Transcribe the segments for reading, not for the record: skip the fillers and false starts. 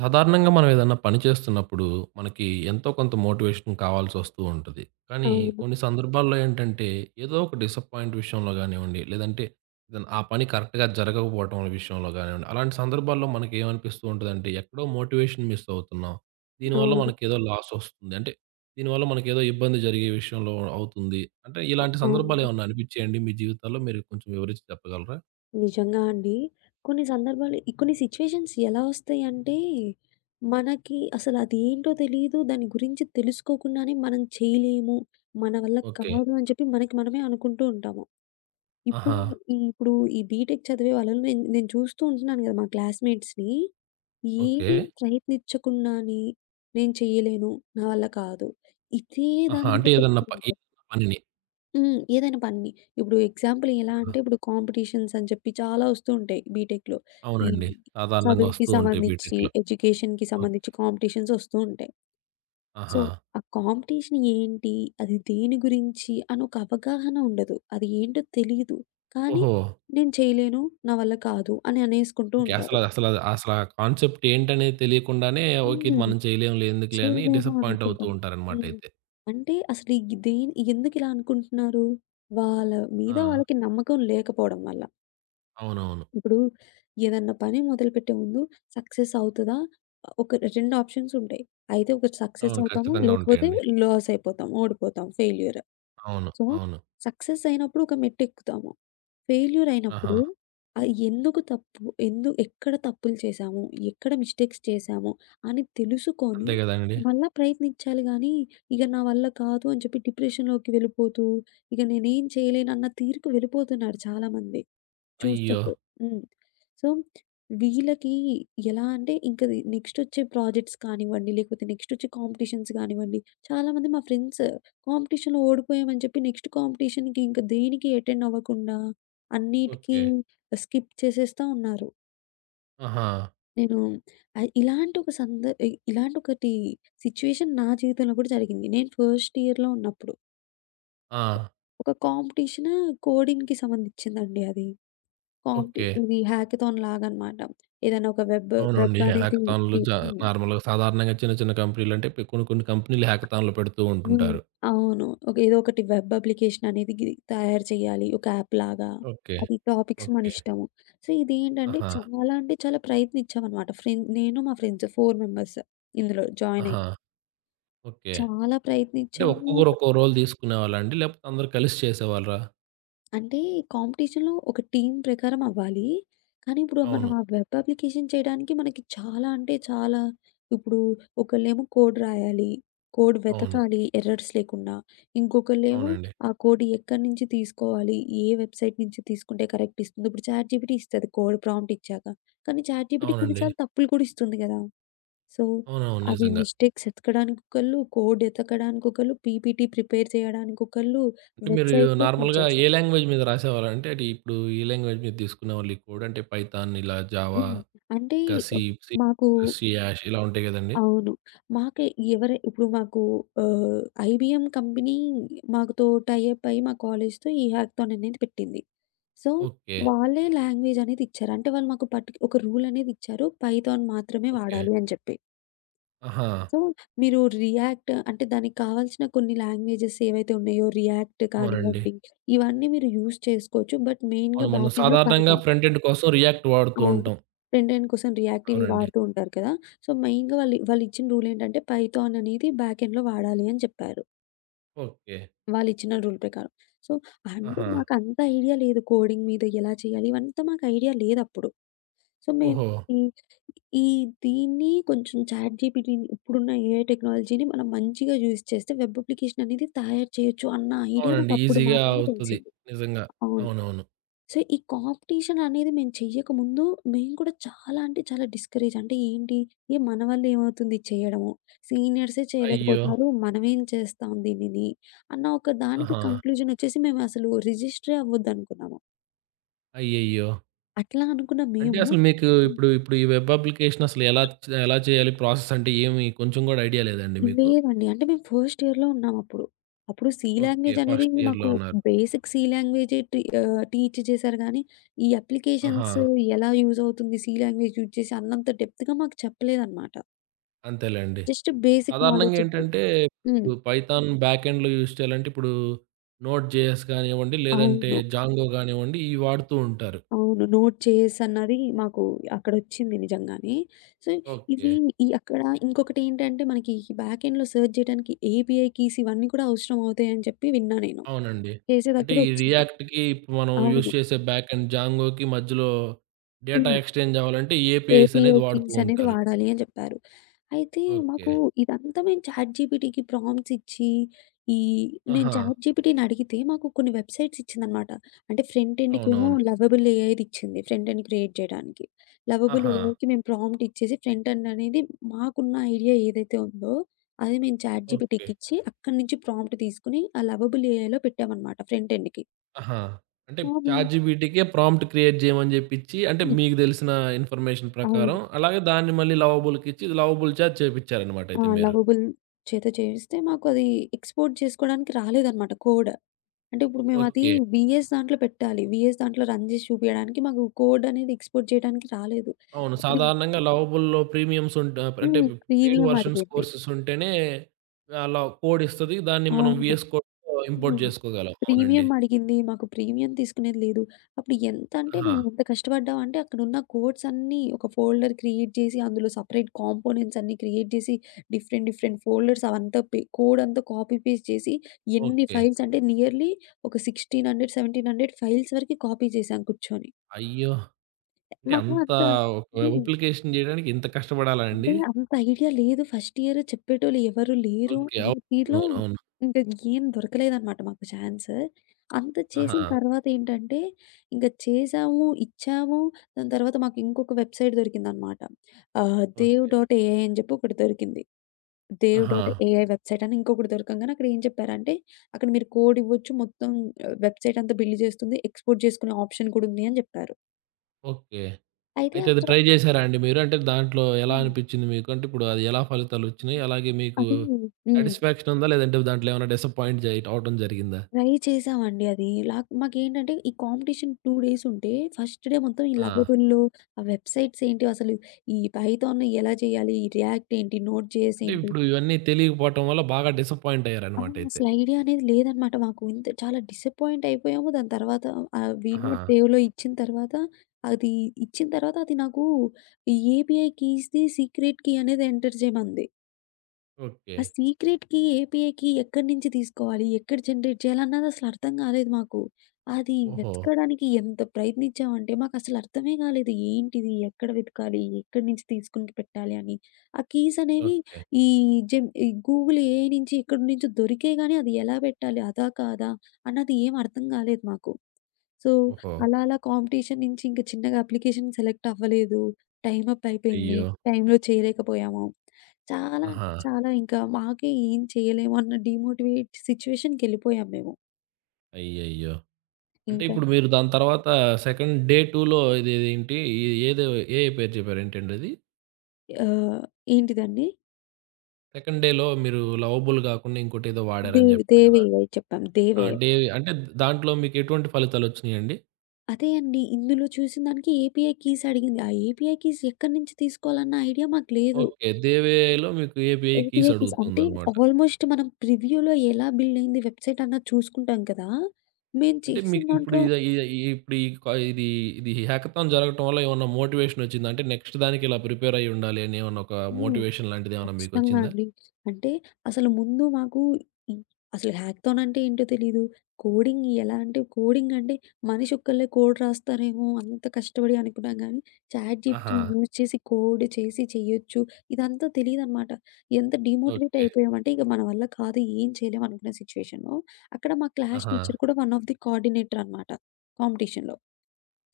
సాధారణంగా మనం ఏదన్నా పని చేస్తున్నప్పుడు మనకి ఎంతో కొంత మోటివేషన్ కావాల్సొస్తూ ఉంటది. కానీ అవును. కొన్ని సందర్భాల్లో ఏంటంటే ఏదో ఒక డిసప్పాయింట్ విషయంలో గానివ్వండి, లేదంటే ఏదన్నా ఆ పని కరెక్ట్‌గా జరగకపోవటం అనే విషయంలో గానివ్వండి, అలాంటి సందర్భాల్లో మనకేమనిపిస్తూ ఉంటదంటే ఎక్కడో మోటివేషన్ మిస్ అవుతున్నాం. దీనివల్ల అవును. మనకేదో లాసొస్తుంది. అంటే దీనివల్ల మనకేదో ఇబ్బంది జరిగే విషయంలో అవుతుంది. అంటే ఇలాంటి సందర్భాలు అవును. ఏమన్నా అనిపించాయండి మీ జీవితాల్లో? మీరు కొంచెం వివరించి చెప్పగలరా? నిజంగా అండి. కొన్ని సందర్భాలు ఈ కొన్ని సిట్యుయేషన్స్ ఎలా వస్తాయంటే, మనకి అసలు అదేంటో తెలీదు. దాని గురించి తెలుసుకోకుండానే మనం చేయలేము, మన వల్ల ఓకే. కాదు అని చెప్పి మనకి మనమే అనుకుంటూ ఉంటాము. ఇప్పుడు ఆహా! ఇప్పుడు ఈ బీటెక్ చదివే వాళ్ళని నేను నేను చూస్తూ ఉంటున్నాను కదా! మా క్లాస్‌మేట్స్‌ని ఓకే. ఏది ప్రయత్నించకుండానే, నేను చేయలేను, నా వల్ల కాదు. ఇదే ఆహా! దాని మీద అంటే పెట్టుకుంటారు. ఏదన్నా పనిని. ఏదైనా పనిని. ఇప్పుడు ఎగ్జాంపుల్ ఎలా అంటే ఇప్పుడు కాంపిటీషన్స్ అని చెప్పి చాలా వస్తూ ఉంటాయి బీటెక్‌లో. ఈ అవునండి. సాధారణంగా చదువుకి వస్తూ ఉంటాయి సంబంధించి, బీటెక్‌లో. ఎడ్యుకేషన్‌కి ఓకే. సంబంధించి కాంపిటీషన్స్ వస్తూ ఉంటాయి. సో, ఆహా! ఆ కాంపిటీషన్ ఏంటి? అది దేని గురించి అని ఒక అవగాహన ఉండదు. అది ఏంటో తెలీదు. కానీ ఓహో! నేను చేయలేను. నా వల్ల కాదు అని అనేసుకుంటూ ఓకే. అసల ఉంటారు. అసల అసల ఆ కాన్సెప్ట్ ఏంటనేది తెలియకుండానే ఓకే. ఇది హ్మ్. మనం చేయలేంలే ఎందుకులే అని చేయలేను డిసప్పాయింట్ అవుతూ అనుకుంటాం. ఉంటారనమాట హ్మ్. అయితే. అంటే అసలు ఈ దేని ఎందుకిలా అనుకుంటున్నారు? వాళ్ళ మీద ఆ! వాళ్ళకి నమ్మకం లేకపోవడం వల్ల. అవునవును. ఇప్పుడు ఏదన్నా పని మొదలుపెట్టే ముందు సక్సెస్ అవుతదా? ఒక 2 ఆప్షన్స్ ఉంటాయి. అయితే ఒకటి సక్సెస్ అవును. అవుతాము. ఖచ్చితంగా లేకపోతే ఉంటాయండి. లాస్ అయిపోతాం. ఓడిపోతాం. ఫెయిల్యూర్. అవును. సో, అవును. సక్సెస్ అయినప్పుడు ఒక మెట్టెక్కుతాము. ఫెయిల్యూర్ ఆహా! అయినప్పుడు ఎందుకు తప్పు ఎందు ఎక్కడ తప్పులు చేశాము? ఎక్కడ మిస్టేక్స్ చేశాము? అని తెలుసుకొని అంతే గదండీ! మళ్ళా ప్రయత్నించాలి గానీ, ఇక నా వల్ల కాదు అని చెప్పి డిప్రెషన్‌లోకి వెళ్ళిపోతూ, ఇక నేనేం చేయలేనన్న తీరుకు వెళ్ళిపోతున్నారు చాలామంది. అయ్యో! చూస్తుంటే. హ్మ్. సో, వీళ్ళకి ఎలా అంటే ఇంక ది నెక్స్టొచ్చే ప్రాజెక్ట్స్ కానివ్వండి, లేకపోతే నెక్స్టొచ్చే కాంపిటీషన్స్ గానివ్వండి, చాలామంది మా ఫ్రెండ్స్ కాంపిటీషన్‌లో ఓడిపోయామని చెప్పి నెక్స్ట్ కాంపిటీషన్‌కి ఇంక దేనికి అటెండ్ అవ్వకుండా అన్నిటికి ఓకే. స్కిప్ చేసేస్తా ఉన్నారు. ఆహా! నేను ఇలాంటి ఒక సంద ఇ ఇలాంటి ఒకటి సిట్యుయేషన్ నా జీవితంలో కూడా జరిగింది. నేను ఫస్ట్ ఇయర్‌లో ఉన్నప్పుడు. ఆ! ఒక కాంపిటీషన్ కోడింగ్‌కి సంబంధించిందండి అది. ఓకే. ఇది హ్యాకథాన్ లాగనమాట. ఏదైనా ఒక వెబ్ అవునండి. వెబ్ అనేది హ్యాకథాన్‌లు తి జ హ్మ్. నార్మల్‌గా సాధారణంగా చిన్న చిన్న కంపెనీలంటే కొన్ని కొన్ని కంపెనీలు హ్యాకథాన్‌లు పెడుతూ హ్మ్. ఉంటుంటారు. అవును. ఒక ఏదో ఒకటి వెబ్ అప్లికేషన్ అనేది తయారు చేయాలి. ఒక యాప్ లాగా. ఓకే. అది టాపిక్స్ మన ఓకే. ఇష్టము. సో, ఇదేంటంటే ఆహా! చాలా అంటే చాలా ప్రయత్నించామనమాట. ఫ్రెండ్ నేను, మా ఫ్రెండ్స్ 4 మెంబర్స్ ఇందులో జాయిన్ అయ్యి. ఆహా! ఓకే. చాలా అంటే ప్రయత్నించాము. ఒక్కొక్కరు ఒక్కో రోల్ తీసుకునేవాళ్ళా అండి? లేకపోతే అందరూ కలిసి చేసేవాళ్ళా? అంటే కాంపిటీషన్‌లో ఒక టీమ్ ప్రకారం అవ్వాలి. కానీ ఇప్పుడు మనం అవును. ఆ వెబ్ అప్లికేషన్ చేయడానికి మనకి చాలా అంటే చాలా ఇప్పుడు ఒకళ్ళేమో కోడ్ రాయాలి. కోడ్ అవును. వెతకాలి ఎర్రర్స్ లేకుండా. ఇంకొకళ్ళేమో అవునండి. ఆ కోడ్ ఎక్కడి నుంచి తీసుకోవాలి? ఏ వెబ్‌సైట్ నుంచి తీసుకుంటే కరెక్ట్ ఇస్తుంది? ఇప్పుడు చాట్‌జీపీటీ ఇస్తది కోడ్ ప్రాంప్ట్ ఇచ్చాక. కానీ చాట్‌జీపీటీ కొన్ని అవునండి. సార్లు తప్పులు కూడా ఇస్తుంది కదా! సో, అవునవును. అవి నిజంగా. మిస్టేక్స్ ఎతకడానికి ఒకళ్ళు, కోడ్ ఎతకడానికి ఒకళ్ళు, పీపీటీ ప్రిపేర్ చేయడానికి ఒకళ్ళు, అంటే మీరు వెబ్‌సైట్‌లో నార్మల్‌గా ఫీచర్స్. ఏ లాంగ్వేజ్ మీద రాసేవాళ్ళు? అంటే అది ఇప్పుడు ఏ లాంగ్వేజ్ మీద తీసుకునేవాళ్ళు ఈ కోడ్? అంటే పైథాన్, ఇలా జావా, హ్మ్. అంటే ఇంకా సి మాకు ప్లస్, సి హాష్ ఇలా ఉంటాయి గదండీ! అవును. మాకే ఎవరు ఇప్పుడు మాకు ఆహ్, ఐబీఎం కంపెనీ మాకుతో టై అప్ అయ్యి మా కాలేజ్‌తో ఈ హ్యాకథాన్ అనేది పెట్టింది. So, okay. వాళ్ళే లాంగ్వేజ్ అనేది ఇచ్చారు. అంటే వాళ్ళు మాకు ఒక రూల్ అనేది ఇచ్చారు. పైథాన్ మాత్రమే ఓకే. వాడాలి అని చెప్పి. ఆహా! సో, మీరు రియాక్ట్ అంటే దానికి కావాల్సిన కొన్ని లాంగ్వేజెస్ ఏవైతే ఉన్నాయో రియాక్ట్ అవునండి. కానివ్వండి, ఇవన్నీ మీరు యూజ్ చేసుకోవచ్చు. బట్ మెయిన్‌గా అవును. మనం బ్యాక్ ఎండ్‌లో సాధారణంగా పైథాన్. ఫ్రంట్ ఎండ్ కోసం రియాక్ట్ వాడుతూ అవును. ఉంటాం. 10, 10 కోసం రియాక్ట్ ఇవి అవునండి. వాడుతూ ఉంటారు కదా! సో, మెయిన్‌గా వాళ్ళు వాళ్ళిచ్చిన రూల్ ఏంటంటే పైథాన్ అనేది బ్యాక్ ఎండ్‌లో వాడాలి అని చెప్పారు. ఓకే. వాళ్ళిచ్చిన రూల్ ప్రకారం. సో, అంటే ఆహా! మాకంత ఐడియా లేదు కోడింగ్ మీద ఎలా చేయాలి ఇవంతా మాకు ఐడియా లేదప్పుడు. సో, మేము ఓహో! ఈ ఈ దీన్ని కొంచెం చాట్‌జీపీటీని ఇప్పుడున్న ఏఐ టెక్నాలజీని మనం మంచిగా యూజ్ చేస్తే వెబ్ అప్లికేషన్ అనేది తయారు చేయొచ్చు అన్న ఐడియా అవునండి. నాకప్పుడు ఈజీగా మాత్రమే అవుతది. తెలిసింది. నిజంగా. అవును. అవునవును. సో, ఈ కాంపిటీషన్ అనేది మేము చెయ్యకముందు, మేము కూడా చాలా అంటే చాలా డిస్కరేజ్. అంటే ఏంటి? మన వల్ల ఏమవుతుంది చేయడము? సీనియర్సే అయ్యో! చేయలేకపోతున్నారు. మనమేం చేస్తాం దీనిని? అన్న ఒక దానికి ఆహా! కంక్లూజన్ వచ్చేసి మేమసలు రిజిస్టరే అవ్వద్దనుకున్నాము. అయ్యయ్యో! అట్లా అనుకున్న అంటే మేము అసలు మీకు హ్మ్. ఇప్పుడు ఈ వెబ్ అప్లికేషన్ అసలు ఎలా చేయాలి? ప్రాసెస్ అంటే ఏమి కొంచెం గూడా ఐడియా లేదండి మీకు? లేదండి. అంటే మేము ఫస్ట్ ఇయర్‌లో ఉన్నామప్పుడు. అప్పుడు అప్పుడు సి ఓకే. లాంగ్వేజ్ అనేది ఫస్ట్ ఇయర్‌లో మాకు ఉన్నారు. బేసిక్ సి లాంగ్వేజే టీచ్ చేశారు గానీ, ఈ ఆహా! అప్లికేషన్స్ ఎలా యూజ్ అవుతుంది సి లాంగ్వేజ్ యూజ్ చేసి అన్నంత డెప్త్‌గా మాకు చెప్పలేదనమాట. అంతేలెండి. జస్ట్ బేసిక్ సాధారణంగా నాలెడ్జ్ ఉంది. ఏంటంటే, హ్మ్. ఇప్పుడు పైథాన్ బ్యాక్ ఎండ్‌లో యూజ్ చేయాలంటే, ఇప్పుడు నోడ్ జేఎస్ గానివ్వండి, లేదంటే అవును. జాంగో గానివ్వండి, ఇవి వాడుతూ ఉంటారు. అవును. నోట్ చేస్ అన్నది మాకు అక్కడొచ్చింది నిజంగానే. So, okay. ఇవి ఈ అక్కడ ఇంకొకటేంటంటే మనకి ఈ బ్యాక్ ఎండ్‌లో సెర్చ్ జేయడానికి ఏపీఐ కీస్ ఇవన్నీ కూడా అవసరం అవుతాయని చెప్పి విన్నా నేను. అవునండి. చేసే అంటే దగ్గర ఈ ఒచ్చింది. రియాక్ట్‌కి ఇప్పుడు మనం యూజ్ అవును. చేసే బ్యాక్ ఎండ్ జాంగోకి మధ్యలో డేటా హ్మ్. ఎక్స్‌చేంజ్ అవ్వాలంటే ఏపీఐస్ ఏపీఐ అనేది వాడుతూ కీస్ అనేది ఉంటారు. వాడాలి అని చెప్పారు. అయితే ఓకే. మాకు ఇదంతా మేము చాట్ జీపీటీకి ప్రాంప్ట్స్ ఇచ్చి, ఈ నేను ఆహా! చాట్ జీపీటీని అడిగితే మాకు కొన్ని వెబ్‌సైట్స్ ఇచ్చిందనమాట. అంటే ఫ్రంట్ ఎండ్‌కేమో అవునవును. లవబుల్ ఏఐది ఇచ్చింది. ఫ్రంట్ ఎండ్ క్రియేట్ చేయడానికి. లవబుల్ ఆహా! ఏఐకి మేము ప్రాంప్ట్ ఇచ్చేసి ఫ్రంట్ ఎండ్ అనేది మాకున్న ఐడియా ఏదైతే ఉందో అది మేము చాట్ ఓకే. జీపీటీకి ఇచ్చి అక్కడి నుంచి ప్రాంప్ట్ తీసుకొని ఆ లవబుల్ ఏఐలో పెట్టామనమాట ఫ్రంట్ ఎండ్‌కి. ఆహా! అంటే కానీ చాట్‌జీపీటీకే ప్రాంప్ట్ క్రియేట్ చేయమని జెప్పిచ్చి అంటే హ్మ్. మీకు దెలిసిన ఇన్ఫర్మేషన్ అవును. ప్రకారం అలాగే దాన్ని మళ్ళీ లవబుల్‌కిచ్చి లవబుల్ చాట్ చేపిచ్చారనమాట ఆ! అయితే మీరు. లవబుల్ చేత చేయిస్తే మాకు అది ఎక్స్‌పోర్ట్ చేసుకోవడానికి రాలేదన్నమాట కోడ్. అంటే ఇప్పుడు మేము అది ఓకే. వీఎస్ దాంట్లో పెట్టాలి. వీఎస్ దాంట్లో రన్ చేసి చూపియడానికి మాకు కోడ్ అనేది ఎక్స్‌పోర్ట్ చేయడానికి రాలేదు. అవును. అప్పుడు సాధారణంగా లవబుల్‌లో ప్రీమియమ్స్ ఉంట అంటే పెయిడ్ ప్రీమియం వెర్షన్స్ అడిగింది. కోర్సెస్ ఉంటేనే అలా కోడ్ ఇస్తది. దాన్ని మనం అవును. వీఎస్ కోడ్‌లో ఇంపోర్ట్ హ్మ్. జేసుకోగలం. అవునండి. ప్రీమియం అడిగింది. మాకు ప్రీమియం తీసుకునేది లేదు. అప్పుడు ఎంతంటే ఆహా! మేము ఎంత కష్టపడ్డామంటే అక్కడున్న కోడ్స్ అన్నీ ఒక ఫోల్డర్ క్రియేట్ చేసి, అందులో సెపరేట్ కాంపోనెంట్స్ అన్నీ క్రియేట్ చేసి, డిఫరెంట్ డిఫరెంట్ ఫోల్డర్స్ అవంతా కోడ్ అంతా కాపీ పేస్ట్ చేసి, ఎన్ని ఓకే. ఫైల్స్ అంటే నియర్లీ ఒక 1600, 1700 ఫైల్స్ వరకి కాపీ చేశాం కూర్చొని. అయ్యో! అంటే మాకు అంత అంత ఒక వెబ్ హ్మ్. అప్లికేషన్ జేయడానికి ఇంత కష్టపడాలా అంటే అండి? అంత ఐడియా లేదు. ఫస్ట్ ఇయర్ చెప్పేటోళ్ళు ఎవరు లేరు ఓకే. అనే తీరులో అవునవును. అవును. ఇంక ఏం దొరకలేదనమాట మాకు ఛాన్స్. అంత చేసిన ఆహా! తర్వాత ఏంటంటే, ఇంక చేసాము, ఇచ్చాము. దాని తర్వాత మాకు ఇంకొక వెబ్‌సైట్ దొరికిందనమాట. Dev okay. డాట్ ఏఐ అని చెప్పి ఒకటి దొరికింది. దేవ్ ఆహా! డాట్ ఏఐ వెబ్‌సైట్ అని ఇంకొకటి దొరకంగానే అక్కడ ఏం చెప్పారంటే, అక్కడ మీరు కోడ్ ఇవ్వచ్చు. మొత్తం వెబ్‌సైట్ అంతా బిల్డ్ చేస్తుంది. ఎక్స్‌పోర్ట్ చేసుకునే ఆప్షన్ కూడా ఉంది అని చెప్పారు. ఓకే. అయితే అయితే అది అక్కడ ట్రై జేసారా అండి మీరు? అంటే దాంట్లో ఎలా హ్మ్. అనిపిచ్చింది మీకు? అంటే ఇప్పుడు అది ఎలా ఫలితాలొచ్చినియి? అలాగే మీకు అది హ్మ్. సాటిస్‌ఫాక్షన్ ఉందా? లేదంటే దాంట్లో ఏమైనా డిసప్పాయింట్ జై అవ్వటం జరిగిందా? ట్రై చేసామండి అది. లాక్ మాకేంటంటే ఈ కాంపిటీషన్ 2 డేస్ ఉంటే ఫస్ట్ డే మొత్తం ఈ ఆ! లవబుల్లు, ఆ వెబ్‌సైట్స్ ఏంటి అసలు ఈ పైథాన్ ఎలా చేయాలి? ఈ రియాక్ట్ ఏంటి? నోడ్ జేఎస్ అంటే ఏంటి? ఇప్పుడు ఇవన్నీ తెలియకపోవటం వల్ల బాగా డిసప్పాయింట్ అవును. అయ్యారన్నమాటయితే. అసలు ఐడియా అనేది లేదనమాట మాకు. ఇంత చాలా డిసప్పాయింట్ అయిపోయాము. దాని తర్వాత వి ఆహా! నోట్ సేవ్‌లో ఇచ్చిన తర్వాత అది ఇచ్చిన తర్వాత అది నాకు ఈ ఏబీఐ కీస్‌ది సీక్రెట్ కీ అనేది ఎంటర్ చేయమంది. ఓకే. ఆ సీక్రెట్‌కి, ఏపీఐకి ఎక్కడి నుంచి తీసుకోవాలి? ఎక్కడ జనరేట్ చేయాలన్నది అసలు అర్థం కాలేదు మాకు. అది ఓహో! వెతకడానికి ఎంత ప్రయత్నించామంటే మాకసలు అర్థమే కాలేదు. ఏంటిది? ఎక్కడ వెతకాలి? ఎక్కడి నుంచి తీసుకొని పెట్టాలి అని. ఆ కీస్ అనేవి ఓకే. ఈ జెమ్ ఈ గూగుల్ ఏఐ నుంచి ఎక్కడి నుంచో దొరికేయి గానీ అది ఎలా పెట్టాలి? అదా? కాదా? అన్నది ఏం అర్థం కాలేదు మాకు. సో, ఓహో! అలా అలా కాంపిటీషన్ నుంచి ఇంక చిన్నగా అప్లికేషన్ సెలెక్ట్ అవ్వలేదు. టైమ్ అప్ అయిపోయింది. అయ్యో! టైమ్‌లో చేయలేకపోయాము. చాలా ఆహా! అంటే చాలా ఇంకా మాకే ఏం చేయలేము అన్న డీమోటివేట్ సిట్యుయేషన్‌కెళ్ళిపోయాం మేము. అయ్యయ్యో! అంటే ఇంకా ఇప్పుడు మీరు దాని తర్వాత సెకండ్ డే 2లో ఇదేదేంటి? ఏదో ఏ పేరు చెప్పారు ఏంటండది? ఆహ్, ఏంటిదండి? సెకండ్ డేలో మీరు లవబుల్ గాకుండా ఇంకోటేదో దే వాడారని జెప్పారు గదా! దేవయ్య చెప్పాం. ఆ! దేవయ్య. డే అంటే దాంట్లో మీకెటువంటి ఫలితాలొచ్చినియండి? అదే అండి. ఇందులో చూసిన దానికి ఏపీఐ కీస్ అడిగింది. ఆ ఏపీఐ కీస్ ఎక్కడి నుంచి తీసుకోవాలన్న ఐడియా మాకు లేదు. ఓకే. దేవేలో మీకు ఏపీఐ ఏపీఐ కీస్ కీస్ అంటే అడుగుతుందనమాట. ఆల్మోస్ట్ మనం ప్రివ్యూలో ఎలా బిల్డ్ అయింది వెబ్‌సైట్ అన్నది చూసుకుంటాం కదా! మేము అంటే చేసిన మీకు ఇప్పుడు దాంట్లో ఇద ఇద ఇప్పుడు ఈ క ఇది ఇది హ్యాకథాన్ జరగటం వల్ల ఏమన్నా మోటివేషనొచ్చిందా? అంటే నెక్స్ట్ దానికి ఇలా ప్రిపేర్ అయ్యి ఉండాలి అని ఏమన్నా ఒక హ్మ్. మోటివేషన్ లాంటిదేమన్నా ఖచ్చితంగా మీకొచ్చిందా? అండి. అంటే అసలు ముందు మాకు ఈ అసలు హ్యాకథాన్ అంటే ఏంటో తెలీదు. కోడింగ్ ఎలా అంటే కోడింగ్ అంటే మనిషి ఒక్కళ్ళే కోడ్ రాస్తారేమో అంత కష్టపడి అనుకున్నాం గానీ, ఆహా! చాట్‌జీపీటీని యూజ్ చేసి కోడ్ చేసి చేయొచ్చు. ఇదంతా తెలీదనమాట. ఎంత డీమోటివేట్ ఓకే. అయిపోయామంటే ఇక మన వల్ల కాదు ఏం చేయలేం అనుకున్న సిట్యుయేషన్‌లో అక్కడ మా క్లాస్ ఆహా! టీచర్ కూడా వన్ ఆఫ్ ది కోఆర్డినేటర్ అనమాట కాంపిటీషన్‌లో.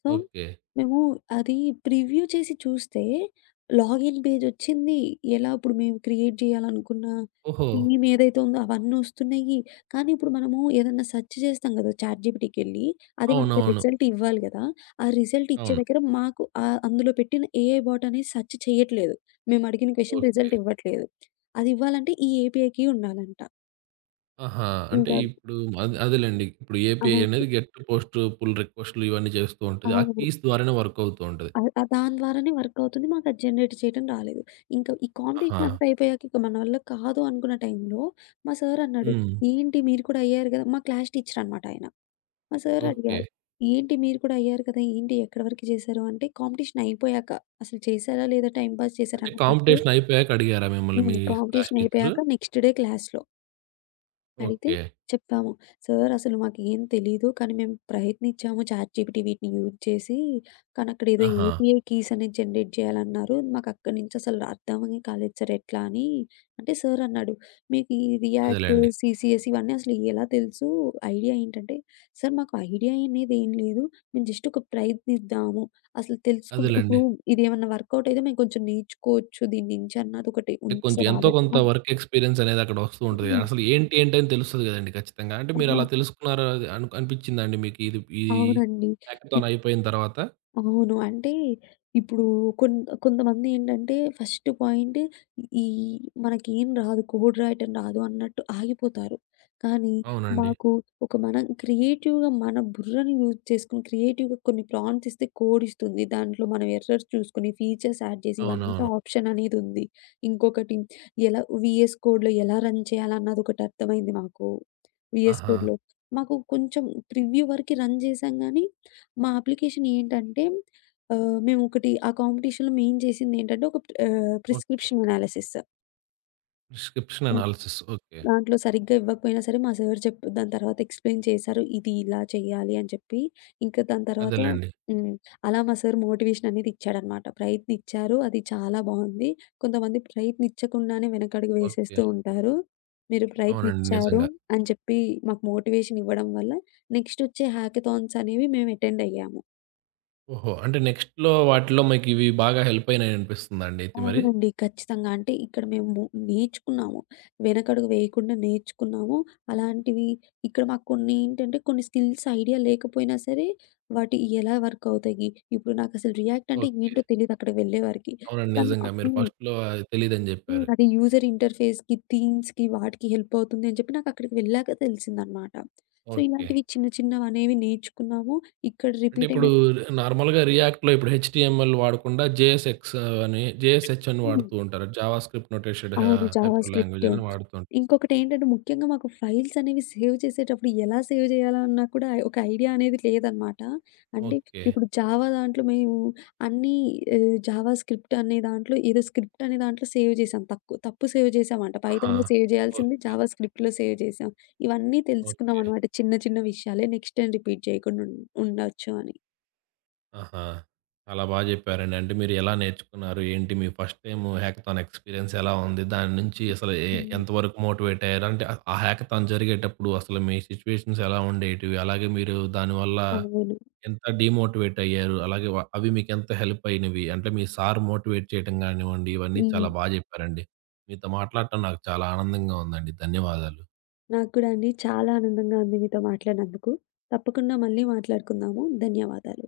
So, okay. మేము అది ప్రివ్యూ చేసి చూస్తే లాగిన్ పేజొచ్చింది. ఎలా ఇప్పుడు మేము క్రియేట్ జేయాలనుకున్న ఓహో! థీమ్ ఏదైతే ఉందో అవన్నొస్తున్నాయి. కానీ ఇప్పుడు మనము ఏదన్నా సెర్చ్ చేస్తాం గదా! చాట్ జీపీటీకెళ్ళి. అది మనకి అవునవును. రిజల్ట్ ఇవ్వాలి గదా! ఆ రిజల్ట్ ఇచ్చే అవును. దగ్గర మాకు అందులో పెట్టిన ఏఐ బాట్ అనేది సెర్చ్ చేయట్లేదు. మేము అడిగిన క్వెషన్ ఓకే. రిజల్ట్ ఇవ్వట్లేదు. అది ఇవ్వాలంటే ఈ ఏపీఐకి ఉండాలంట. ఆహా! అంటే ఇంకా ఇప్పుడు అదేలెండి. ఇప్పుడు ఏపీఐ అవును. అనేది గెట్, పోస్ట్, పుల్ రిక్వెస్ట్‌లు ఇవన్నీ చేస్తూ ఉంటది. ఆ అవును. కీస్ ద్వారానే వర్క్ అవుతూ ఉంటది. అది దాని ద్వారానే వర్క్ అవుతుంది. మాకది జనరేట్ చేయటం రాలేదు. ఇంకా ఈ ఆహా! కాంపిటీషన్ అంతా అయిపోయాక ఇక మన వల్ల కాదు అనుకున్న టైంలో మా సార్ అన్నాడు, హ్మ్. "ఏంటి మీరు కూడా అయ్యారు కదా". మా క్లాస్ టీచర్ అనమాట ఆయన. మా సార్ ఓకే. అడిగారు, "ఏంటి మీరు కూడా అయ్యారు కదా! ఏంటి ఎక్కడి వరకు చేశారు?" అంటే కాంపిటీషన్ అయిపోయాక అసలు చేశారా లేదా టైమ్ పాస్ చేశారా అంటే అన్న కంటే కాంపిటీషన్ అయిపోయాక అడిగారా మిమ్మల్ని మీ క్లాస్ కాంపిటీషన్ టీచరు? అయిపోయాక నెక్స్ట్ డే క్లాస్‌లో. అడిగితే ఓకే. చెప్పాము. "సార్ అసలు మాకేం తెలీదు. కానీ మేము ప్రయత్నించాము చాట్‌జీపీటీ వీటిని యూజ్ చేసి. కానీ అక్కడ ఏదో ఆహా! యూపీఐ కీస్ అనేది జనరేట్ చేయాలన్నారు. మాకు అక్కడి నుంచి అసలు అర్థమే కాలేదు సార్ ఎట్లా" అని. అంటే సార్ అన్నాడు, "మీకు ఈ రియాక్ట్, అదేలెండి. సీసీఎస్ ఇవన్నీ అసలు ఎలా తెలుసు? ఐడియా ఏంటంటే". "సార్ మాకు ఐడియా అనేది ఏం లేదు. మేము జస్ట్ ఒక ప్రయత్నిద్దాము. అసలు తెలుసుకుంటే ఇప్పుడు అదేలెండి. ఇదేమన్నా వర్కౌట్ అయితే మేము కొంచెం నేర్చుకోవచ్చు దీని నుంచి" అన్నది ఒకటి అంటే ఉంది కొంచెం సార్ ఎంతో కొంత ఆలోచన. వర్క్ ఎక్స్‌పీరియన్స్ అనేది అక్కడ వస్తూ ఉంటది. హ్మ్. అసలు ఏంటి, ఏంటి అని తెలుస్తది కదండీ ఖచ్చితంగా. అంటే మీరు ఆహా! అలా తెలుసుకున్నారా అది అనిపించిందా అండి మీకు ఇది ఈ అవునండి. హ్యాకథాన్ అయిపోయిన తర్వాత? అవును. అంటే ఇప్పుడు కొంతమందేంటంటే ఫస్ట్ పాయింట్ ఈ మనకేం రాదు కోడ్ రాయటం రాదు అన్నట్టు ఆగిపోతారు. కానీ అవునండి. మాకు ఒక మనం క్రియేటివ్‌గా మన బుర్రని యూజ్ చేసుకొని క్రియేటివ్‌గా కొన్ని ప్రాంప్ట్స్ ఇస్తే కోడ్ ఇస్తుంది. దాంట్లో మనం ఎర్రర్స్ చూసుకొని ఫీచర్స్ యాడ్ చేసి ఇవంతా అవునవును. ఆప్షన్ అనేదుంది. ఇంకొకటి ఎలా వీఎస్ కోడ్‌లో ఎలా రన్ చేయాలన్నది ఒకటి అర్థమైంది మాకు. వీఎస్ ఆహా! కోడ్‌లో మాకు కొంచెం ప్రివ్యూ వరకి రన్ చేసాం గానీ మా అప్లికేషన్ ఏంటంటే మేమొకటి ఆ కాంపిటీషన్‌లో మెయిన్ చేసిందేంటంటే ఒక okay. Prescription analysis. Prescription analysis. Okay. దాంట్లో సరిగ్గా ఇవ్వకపోయినా సరే మా సార్ దాని తర్వాత ఎక్స్‌ప్లెయిన్ చేశారు. ఇది ఇలా చేయాలి అని చెప్పి. ఇంకా దాని తర్వాత అదేలెండి. హ్మ్. అలా మా సార్ మోటివేషన్ అనేది ఇచ్చాడనమాట. ప్రయత్నిచ్చారు. అది చాలా బావుంది. కొంతమంది ప్రయత్నిచ్చకుండానే వెనకడుగు ఓకే. వేసేస్తూ ఉంటారు. మీరు అవునండి. ప్రయత్నిచ్చారు నిజంగా. అని చెప్పి మాకు మోటివేషన్ ఇవ్వడం వల్ల నెక్స్ట్ వచ్చే హ్యాకథాన్స్ అనేవి మేము అటెండ్ అయ్యాము. ఓహో! అంటే నెక్స్ట్‌లో వాటిలో మీకివి బాగా హెల్ప్ అయినాయనిపిస్తుందా అండి అయితే మరి? అవునండి. ఖచ్చితంగా. అంటే ఇక్కడ మేము నేర్చుకున్నాము. వెనకడుగు వేయకుండా నేర్చుకున్నాము. అలాంటివి ఇక్కడ మాకు కొన్ని ఏంటంటే కొన్ని స్కిల్స్ ఐడియా లేకపోయినా సరే వాటి ఎలా వర్క్ అవుతాయి? ఇప్పుడు నాకసలు రియాక్ట్ అంటే ఓకే. ఏంటో తెలీదు అక్కడికి వెళ్ళేవారికి. అవునండి. కానీ నిజంగా. ఆహ్, మీరు హ్మ్. ఫస్ట్‌లో అది తెలీదని హ్మ్. జెప్పారు. అది యూజర్ ఇంటర్‌ఫేస్‌కి, థీమ్స్‌కి వాటికి హెల్ప్ అవుతుంది అని చెప్పి నాకక్కడికి వెళ్ళాక తెలిసిందనమాట. So, okay. ఇలాంటివి చిన్న చిన్నవనేవి నేర్చుకున్నాము. ఇక్కడ అంటే రిపీట్ అయిన ఇప్పుడు నార్మల్‌గా రియాక్ట్‌లో ఇప్పుడు హెచ్‌టీఎంఎల్ వాడకుండా జేఎస్ఎక్స్ అని, జేఎస్హెచ్ అని హ్మ్. వాడుతూ ఉంటారు. జావా స్క్రిప్ట్ నోటేషెడ్ అవును. Java hyper script. లాంగ్వేజ్ అని వాడుతూ ఉంటారు. ఇంకొకటేంటంటే ముఖ్యంగా మాకు ఫైల్స్ అనేవి సేవ్ చేసేటప్పుడు ఎలా సేవ్ చేయాలా అన్నా కూడా ఒక ఐడియా అనేది లేదనమాట. అంటే ఓకే. ఇప్పుడు జావా దాంట్లో మేము అన్నీ జావా స్క్రిప్ట్ అనే దాంట్లో ఏదో స్క్రిప్ట్ అనే దాంట్లో సేవ్ చేసాం. తప్పు సేవ్ చేసామంట. ఆహా! పైథాన్‌లో సేవ్ ఓహ్! చేయాల్సింది జావా స్క్రిప్ట్‌లో సేవ్ చేసాం. ఇవన్నీ ఓకే. తెలుసుకున్నామనమాట. చిన్న చిన్న విషయాలే నెక్స్ట్ టైమ్ రిపీట్ చేయకుండా ఉండొచ్చు అని. ఆహా! చాలా బా జెప్పారండి. అంటే మీరు ఎలా నేర్చుకున్నారు? ఏంటి మీ ఫస్ట్ టైమ్ హ్యాకథాన్ ఎక్స్‌పీరియన్స్ ఎలా ఉంది? దాని నుంచి అసలు ఏ హ్మ్. ఎంతవరకు మోటివేట్ అయ్యారు? అంటే ఆ హ్యాకథాన్ జరిగేటప్పుడు అసలు మీ సిట్యుయేషన్స్ ఎలా ఉండేటివి? అలాగే మీరు దానివల్ల అవును. ఎంత డీమోటివేట్ అయ్యారు? అలాగే అవి మీకెంత హెల్ప్ అయినవి? అంటే మీ సార్ మోటివేట్ చేయటం గానివ్వండి, ఇవన్నీ హ్మ్. చాలా బా జెప్పారండి. మీతో మాట్లాడటం నాకు చాలా ఆనందంగా ఉందండి. ధన్యవాదాలు. నాకు కూడా అండి. చాలా ఆనందంగా ఉంది మీతో మాట్లాడినందుకు. తప్పకుండా మళ్ళీ మాట్లాడుకుందాము. ధన్యవాదాలు.